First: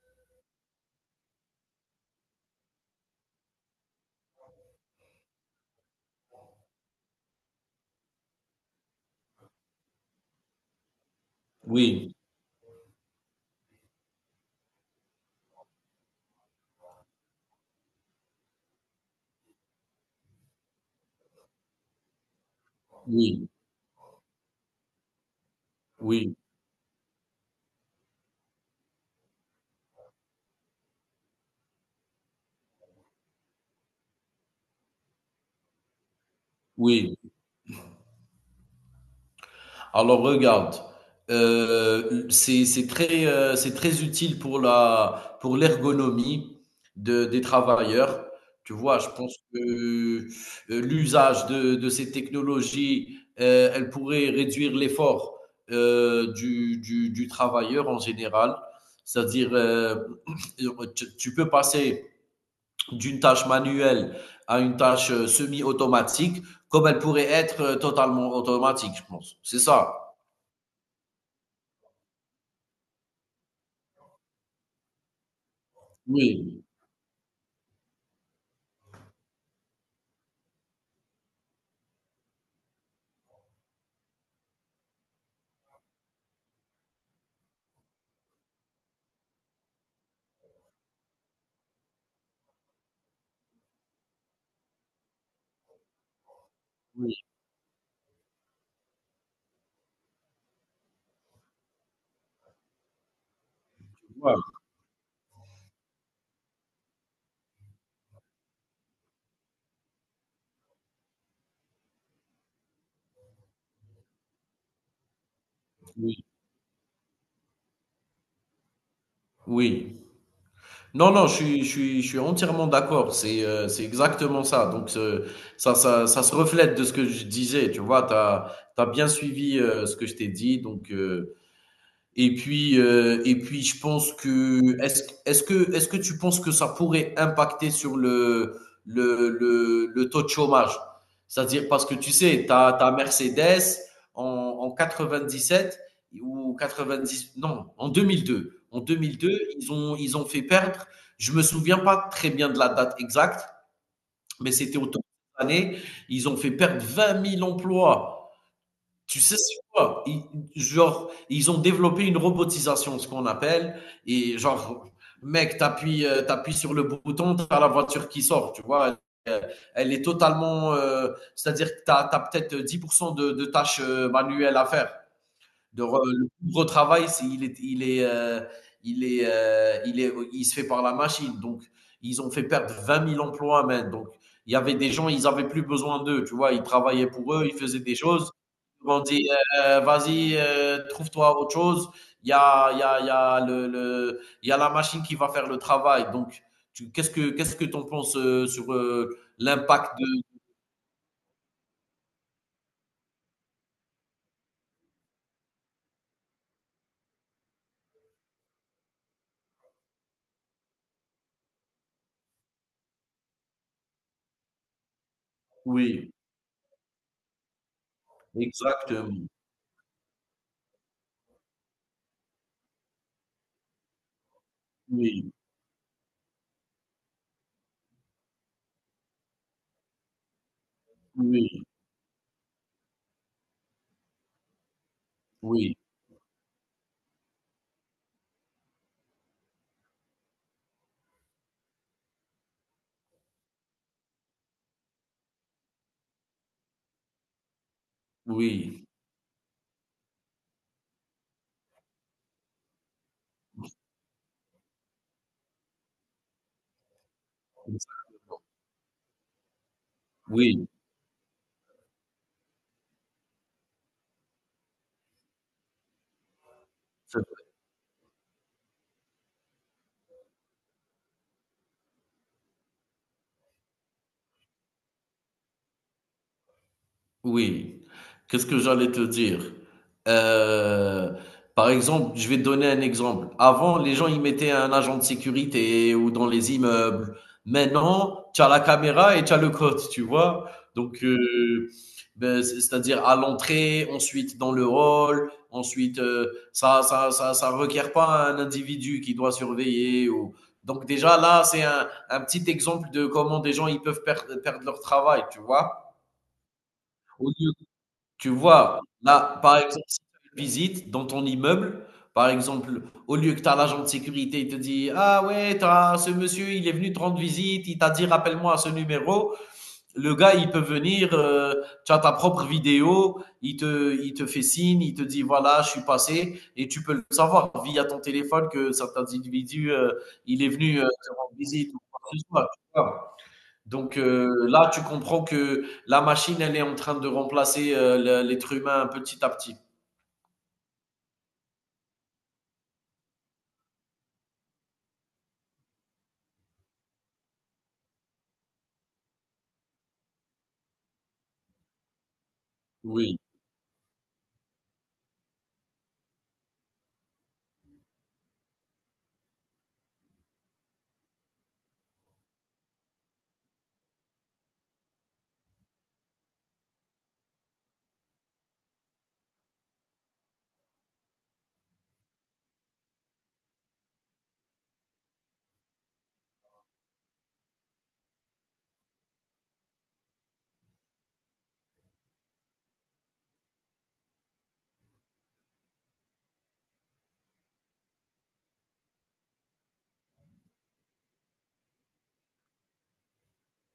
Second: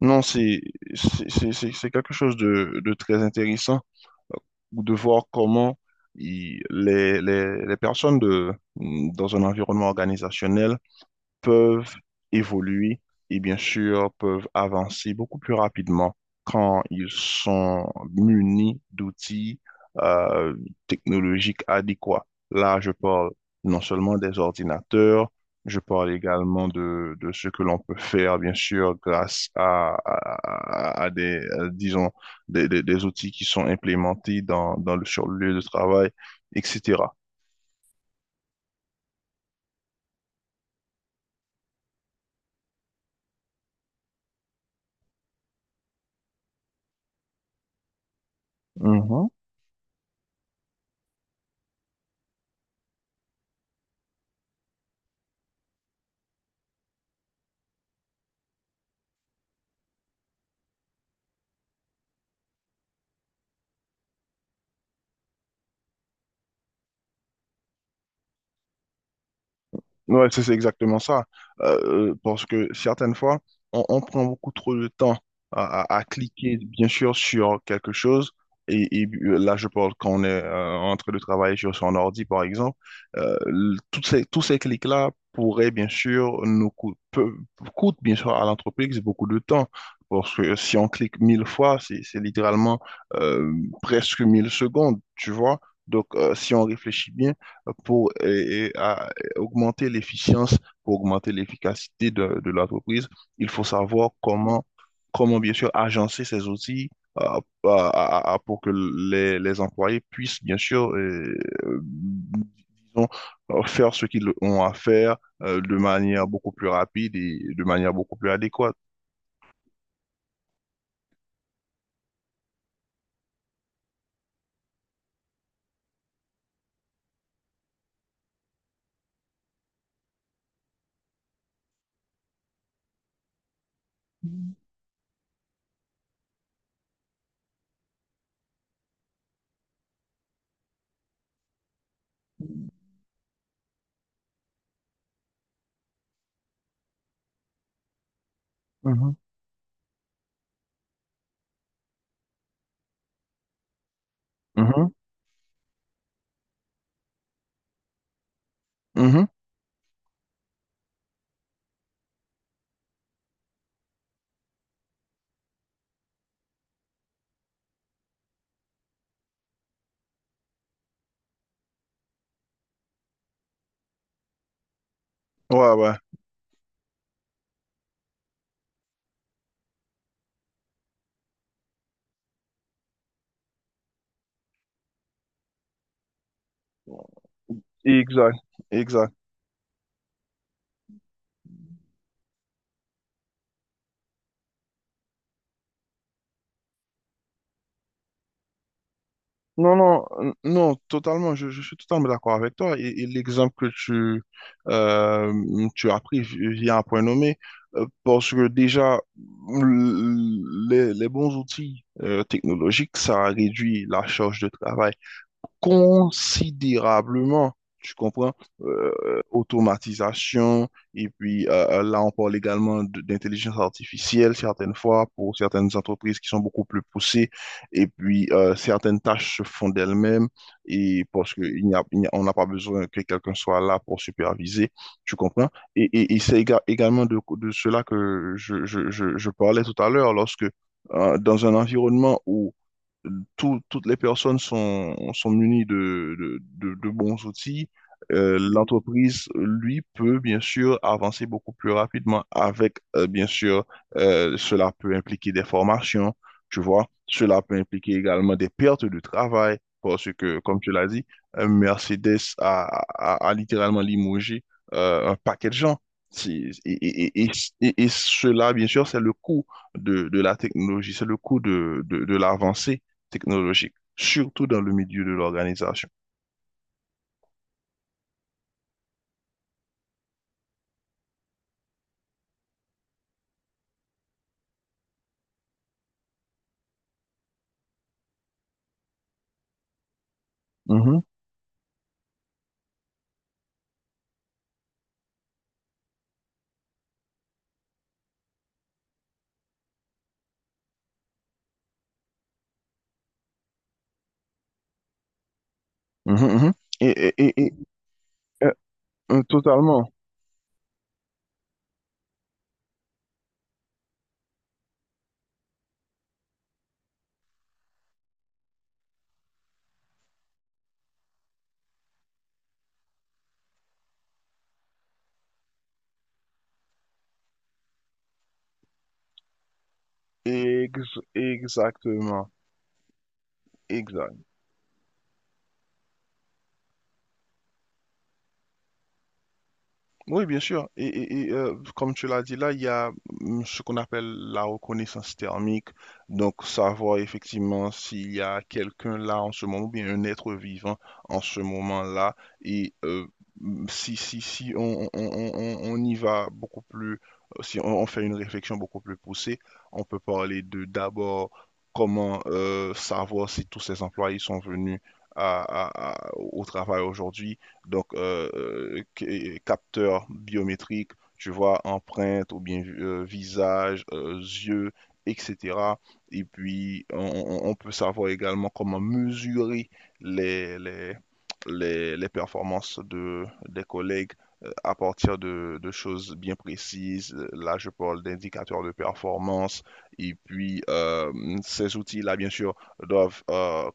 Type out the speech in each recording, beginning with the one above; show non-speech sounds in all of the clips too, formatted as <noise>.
Non, c'est c'est quelque chose de très intéressant, euh, de voir comment les personnes dans un environnement organisationnel peuvent Oui, évoluer et bien sûr peuvent avancer beaucoup plus rapidement quand ils sont munis d'outils euh, technologiques adéquats. Là, je parle oui, non seulement des ordinateurs, je parle oui, également de ce que l'on peut faire, bien sûr, grâce à des, disons, des outils qui sont implémentés dans le, sur le lieu de travail, etc. oui. Alors regarde, c'est très c'est très utile pour la pour l'ergonomie de des travailleurs. Tu vois, je Mhm. pense que l'usage de ces technologies, elle pourrait réduire l'effort du travailleur en général. C'est-à-dire, <clears throat> tu peux passer d'une tâche manuelle à une tâche semi-automatique, comme elle pourrait être totalement automatique, je pense. C'est ça. Ouais, c'est exactement ça. Parce que certaines fois, on prend beaucoup trop de temps à cliquer, Oui, bien sûr, sur quelque chose. Là, je parle quand on est en train de travailler sur son ordi, par exemple. Toutes ces, tous ces clics-là pourraient, bien sûr, nous coûter, coûtent, bien sûr, à l'entreprise beaucoup de temps. Parce que si on clique mille fois, c'est littéralement, euh, presque mille secondes, tu vois. Donc, si on réfléchit oui, bien, pour augmenter l'efficience, pour augmenter l'efficacité de l'entreprise, il faut savoir ouais, comment, comment bien sûr agencer ces outils euh, à- pour que les employés puissent bien sûr, disons, faire ce qu'ils ont à faire, de oui, manière beaucoup plus rapide et de manière beaucoup plus adéquate. oui. Non, non, je suis entièrement d'accord. C'est exactement ça. Donc, ça se reflète de ce que je disais. Tu vois, tu as bien suivi ce que je t'ai dit. Donc, et puis, je pense que est-ce que tu penses que ça pourrait impacter sur le taux de chômage? C'est-à-dire parce que tu sais, tu as, Mercedes en 97 ou 90, non, en 2002. En Mhm, 2002, ils ont fait perdre. Je me souviens pas très bien de la date exacte, mais c'était mhm, autour de cette année. Ils ont fait perdre 20 000 emplois. Tu mhm. sais, c'est quoi? Genre, ils ont développé une robotisation, ce qu'on appelle, et genre, mec, t'appuies sur le bouton, t'as la voiture qui sort, tu vois. Euh, Elle est totalement, c'est-à-dire que t'as, as peut-être 10% de tâches manuelles à faire. Ouais, De ouais, re- le plus gros travail, c'est il est, il est, il est, il se fait par la machine. Donc, ils ont fait perdre 20 000 emplois, man. Donc, il y avait des gens, ils avaient plus besoin d'eux, tu vois. Ils travaillaient pour eux, ils faisaient des choses. exact, Ils m'ont exact. dit, vas-y, trouve-toi autre chose. Il y a la machine qui va faire le travail. Donc, qu'est-ce que t'en penses sur Non, l'impact non, de. Non, totalement, je suis totalement d'accord avec toi. Et l'exemple que euh, tu as vient à point nommé, parce que déjà, l- les bons outils technologiques, ça réduit la charge de travail Oui, considérablement, tu comprends, exactement. automatisation, et puis là on parle également d'intelligence artificielle certaines fois Oui, pour certaines entreprises qui sont beaucoup plus poussées, et puis certaines tâches se font d'elles-mêmes, et parce que oui, on n'a pas besoin que quelqu'un soit là pour superviser, tu comprends? oui, Et c'est également de cela que je parlais tout à l'heure, lorsque, dans un environnement où toutes les personnes sont munies de bons outils. L'entreprise, lui, peut bien sûr avancer beaucoup plus rapidement avec, bien sûr, cela peut impliquer des formations, tu vois, cela peut oui. impliquer également des pertes de travail, parce que, comme Oui, tu l'as dit, Mercedes a littéralement limogé, un paquet de gens. C'est- Et, et, c'est et, et cela, bien sûr, c'est le coût de la technologie, c'est le coût de l'avancée technologique, surtout dans le milieu de l'organisation. oui. Qu'est-ce que j'allais te dire? Heu, Par exemple, je vais te donner un exemple. Avant, les gens, ils mettaient un agent de sécurité ou dans les immeubles. Maintenant, tu as la caméra et tu as le code, tu vois? Mhm, Donc beh, c'est-à-dire à l'entrée, ensuite dans le hall, ensuite, ça requiert pas un individu qui doit surveiller ou donc déjà là, c'est un petit exemple de comment des gens, ils peuvent perdre leur travail, tu vois? mhm, mhm. Et, et- Au et- et, lieu Tu euh, vois? Là, par exemple, Totalement. si tu as une visite dans ton immeuble, par exemple, au lieu que tu as l'agent de sécurité, il te dit: «Ah ouais, t'as ce monsieur, il est venu te rendre visite, il t'a dit: "Rappelle-moi à ce numéro"», le gars, il peut venir, tu as ta propre vidéo, il te fait signe, il te dit: «Voilà, je suis passé» et tu peux le savoir via ton téléphone que cet individu, il est venu, Ex- te rendre visite ou quoi que ce exactement. soit, tu vois? Donc Exact. Là, tu comprends que la machine, elle est en train de remplacer, le l'être humain petit à petit. Oui, bien sûr. Comme tu l'as dit là, il y a, ce qu'on appelle la reconnaissance thermique. Donc, savoir effectivement s'il y a quelqu'un là en ce moment, ou bien un être vivant en ce moment-là. Et Oui, si, on y va beaucoup plus, si on, on fait une réflexion beaucoup plus poussée, on peut parler de d'abord comment, savoir si tous ces employés sont venus à- au travail aujourd'hui, donc capteurs biométriques, tu vois, empreinte ou bien visage, yeux, etc. Et puis, peut savoir également comment mesurer les, les, les performances de, des collègues, à partir de choses bien précises. Là, je parle d'indicateurs de performance. Et puis, ces outils-là, bien sûr, doivent,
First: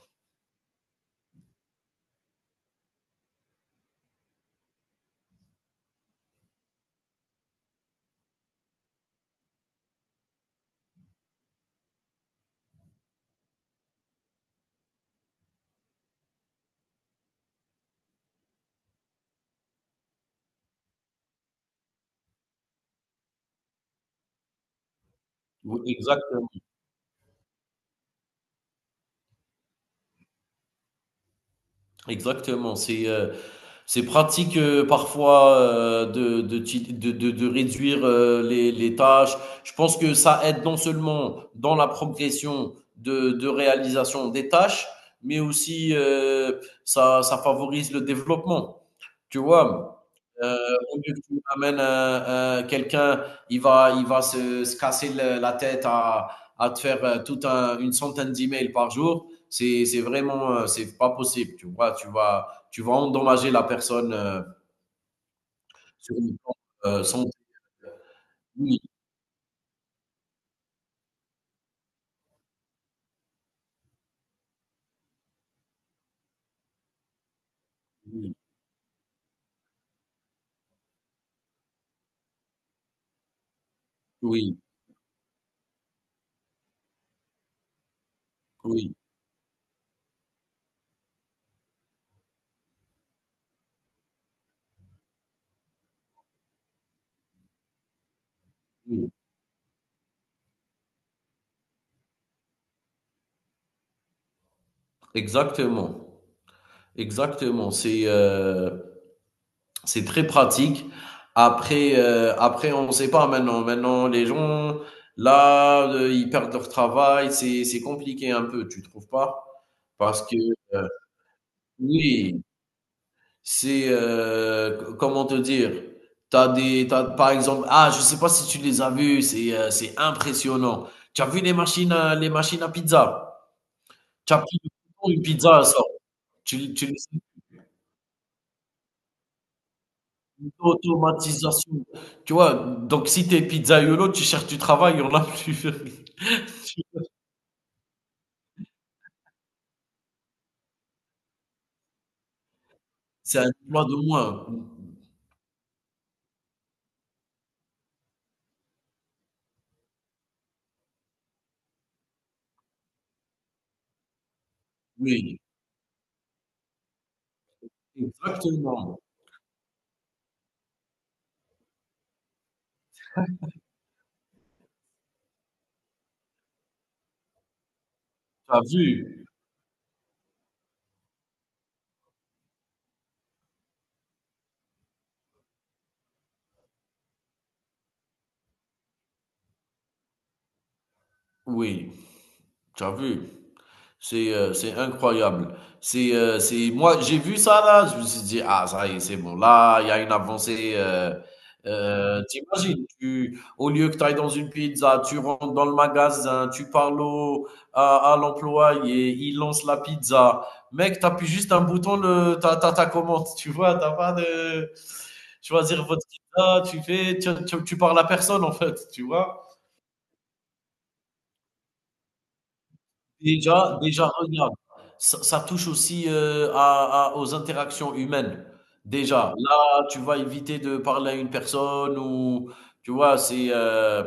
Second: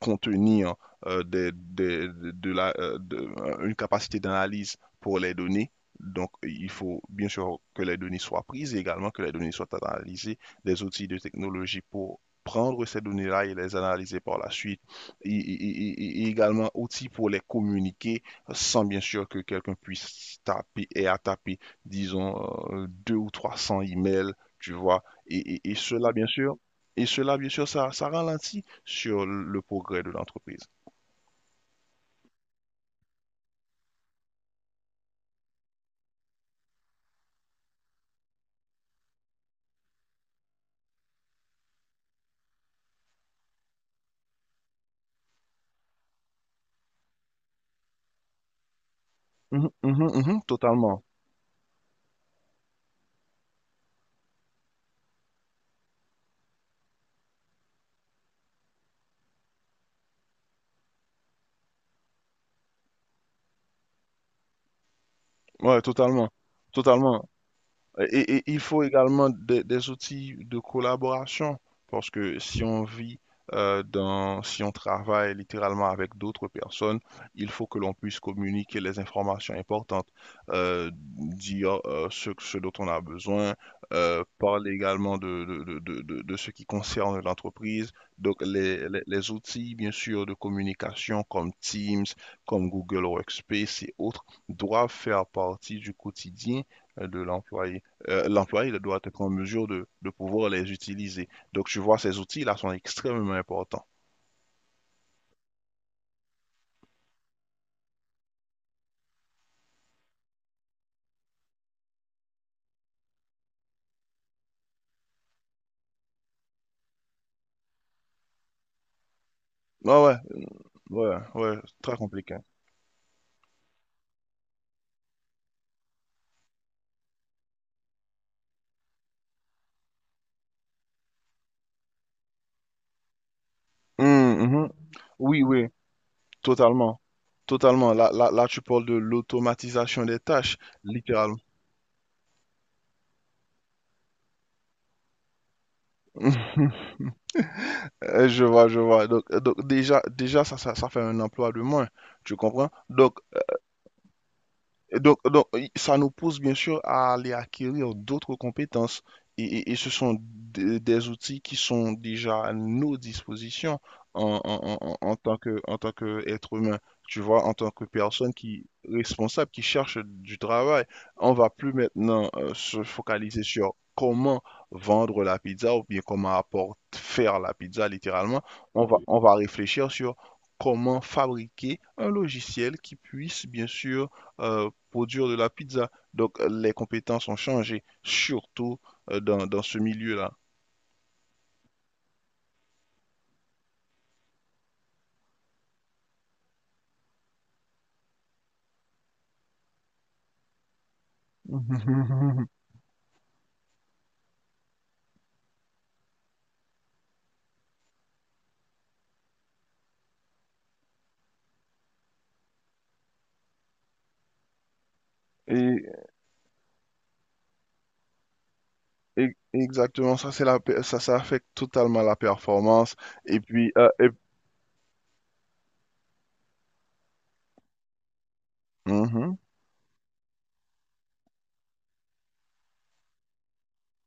contenir, une capacité d'analyse pour les données. Donc, il faut bien sûr que les données soient prises et également que les données soient analysées, des outils de technologie pour prendre ces données-là et les analyser par la suite, et également outils pour les communiquer sans bien sûr que quelqu'un puisse taper et à taper, disons, deux ou 300 emails, tu vois. Oui, exactement, Et cela, bien sûr, ça ralentit sur le progrès de l'entreprise. exactement. C'est pratique, parfois, de ti de réduire, les tâches. Je pense que ça aide non seulement dans la progression de réalisation des tâches, mais aussi, ça favorise le développement, tu Mhm, vois? mhm, mhm, Euh, Au totalement. lieu que tu amènes quelqu'un, il va se casser la tête à te faire une centaine d'emails par jour. C'est vraiment, c'est pas possible. Tu vois, tu vas endommager la personne Ouais, sur totalement. le plan Totalement. santé. Et il Oui, faut également des outils de collaboration, parce que si on travaille littéralement avec d'autres personnes, il faut que l'on puisse oui, communiquer les informations importantes, dire ce dont on a besoin, oui, parler également ce qui concerne l'entreprise. Donc oui, les outils, bien sûr, de communication comme Teams, comme Google Workspace et autres, doivent faire partie du quotidien de l'employé. L'employé il doit oui. être en mesure de pouvoir les utiliser. Donc, tu vois, ces outils-là sont extrêmement importants. Exactement, exactement. C'est très pratique. Après, on ne sait pas maintenant. Maintenant, les gens, là, ils perdent leur travail. C'est compliqué un peu, tu trouves pas? Ah ouais, Parce que, euh, ouais, ouais, très compliqué. oui, comment te dire? T'as, par exemple, ah, je sais pas si tu les as vus, c'est impressionnant. Tu as vu les machines à pizza? Tu as pris Mhm. une Oui, pizza, elle oui, sort. Tu, tu, totalement. Totalement. Là, là, là, tu parles de l'automatisation des tâches, littéralement. L'automatisation. Tu vois? Donc si t'es pizzaïolo, tu cherches du travail, il y en a plus. <laughs> <laughs> Je vois, je vois. Donc déjà, ça fait un emploi de moins. Tu comprends? C'est un emploi de moins. Donc, ça nous pousse bien sûr à aller acquérir d'autres compétences. Et ce sont des outils qui sont déjà à nos dispositions en tant Oui, que, en tant qu'être humain, tu vois, en tant que personne qui exactement. responsable, qui cherche du travail. On va plus maintenant se focaliser sur comment vendre la pizza ou bien comment apporter, faire la pizza littéralement. Tu as On vu? va réfléchir sur comment fabriquer un logiciel qui puisse bien sûr, produire de la pizza. Donc, les compétences ont changé, surtout dans ce milieu-là. Oui, tu as vu? C'est incroyable. C'est moi j'ai vu ça là, je me suis dit ah ça y est, c'est bon là, il y a une avancée <laughs> t'imagines tu au lieu que tu ailles dans une pizza, tu rentres dans le magasin, tu parles à l'employé, il lance la pizza. Mec, tu appuies juste un bouton le ta ta ta commande, tu vois, t'as pas de Et, choisir votre pizza, tu fais tu, tu, tu parles à personne en fait, tu vois. Exactement, ça, c'est la, pe- ça affecte totalement la performance. Et puis, Déjà euh, déjà et- regarde, ça touche aussi, à aux interactions humaines. Déjà, Mhm, là, tu vas éviter de parler à une personne ou tu vois? C'est,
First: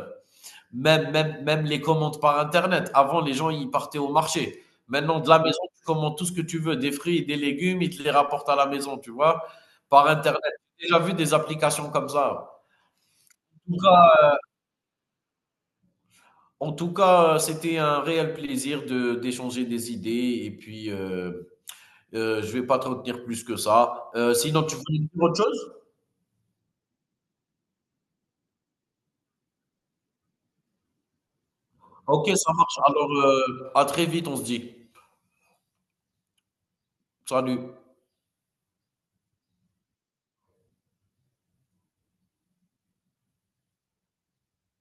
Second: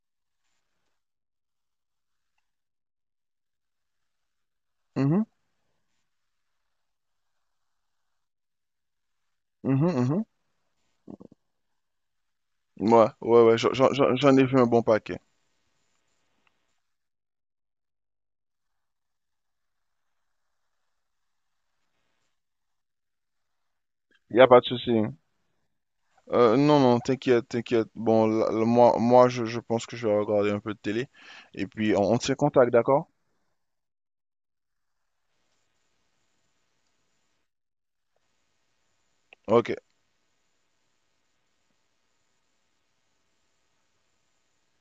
même même même les commandes par internet. Avant, les gens, ils partaient au marché. Maintenant, mhm, de la maison, tu commandes tout ce que tu veux, des fruits, des légumes, ils te les rapportent à la maison, tu vois? mhm, Par mhm. internet. J'ai déjà vu des applications comme ça. Ouais, ouais, ouais, En tout cas j'en ai vu un bon paquet. en tout cas, c'était un réel plaisir de d'échanger des idées et puis, je vais pas te retenir plus que ça. Il a pas Sinon, de tu veux souci. dire autre chose? Non, non, t'inquiète, t'inquiète. Bon, là, là, moi je pense que je vais regarder un peu de télé. Et puis, on Ok, tient ça contact, marche. d'accord? Alors, à très vite, on se dit. Salut. Ok.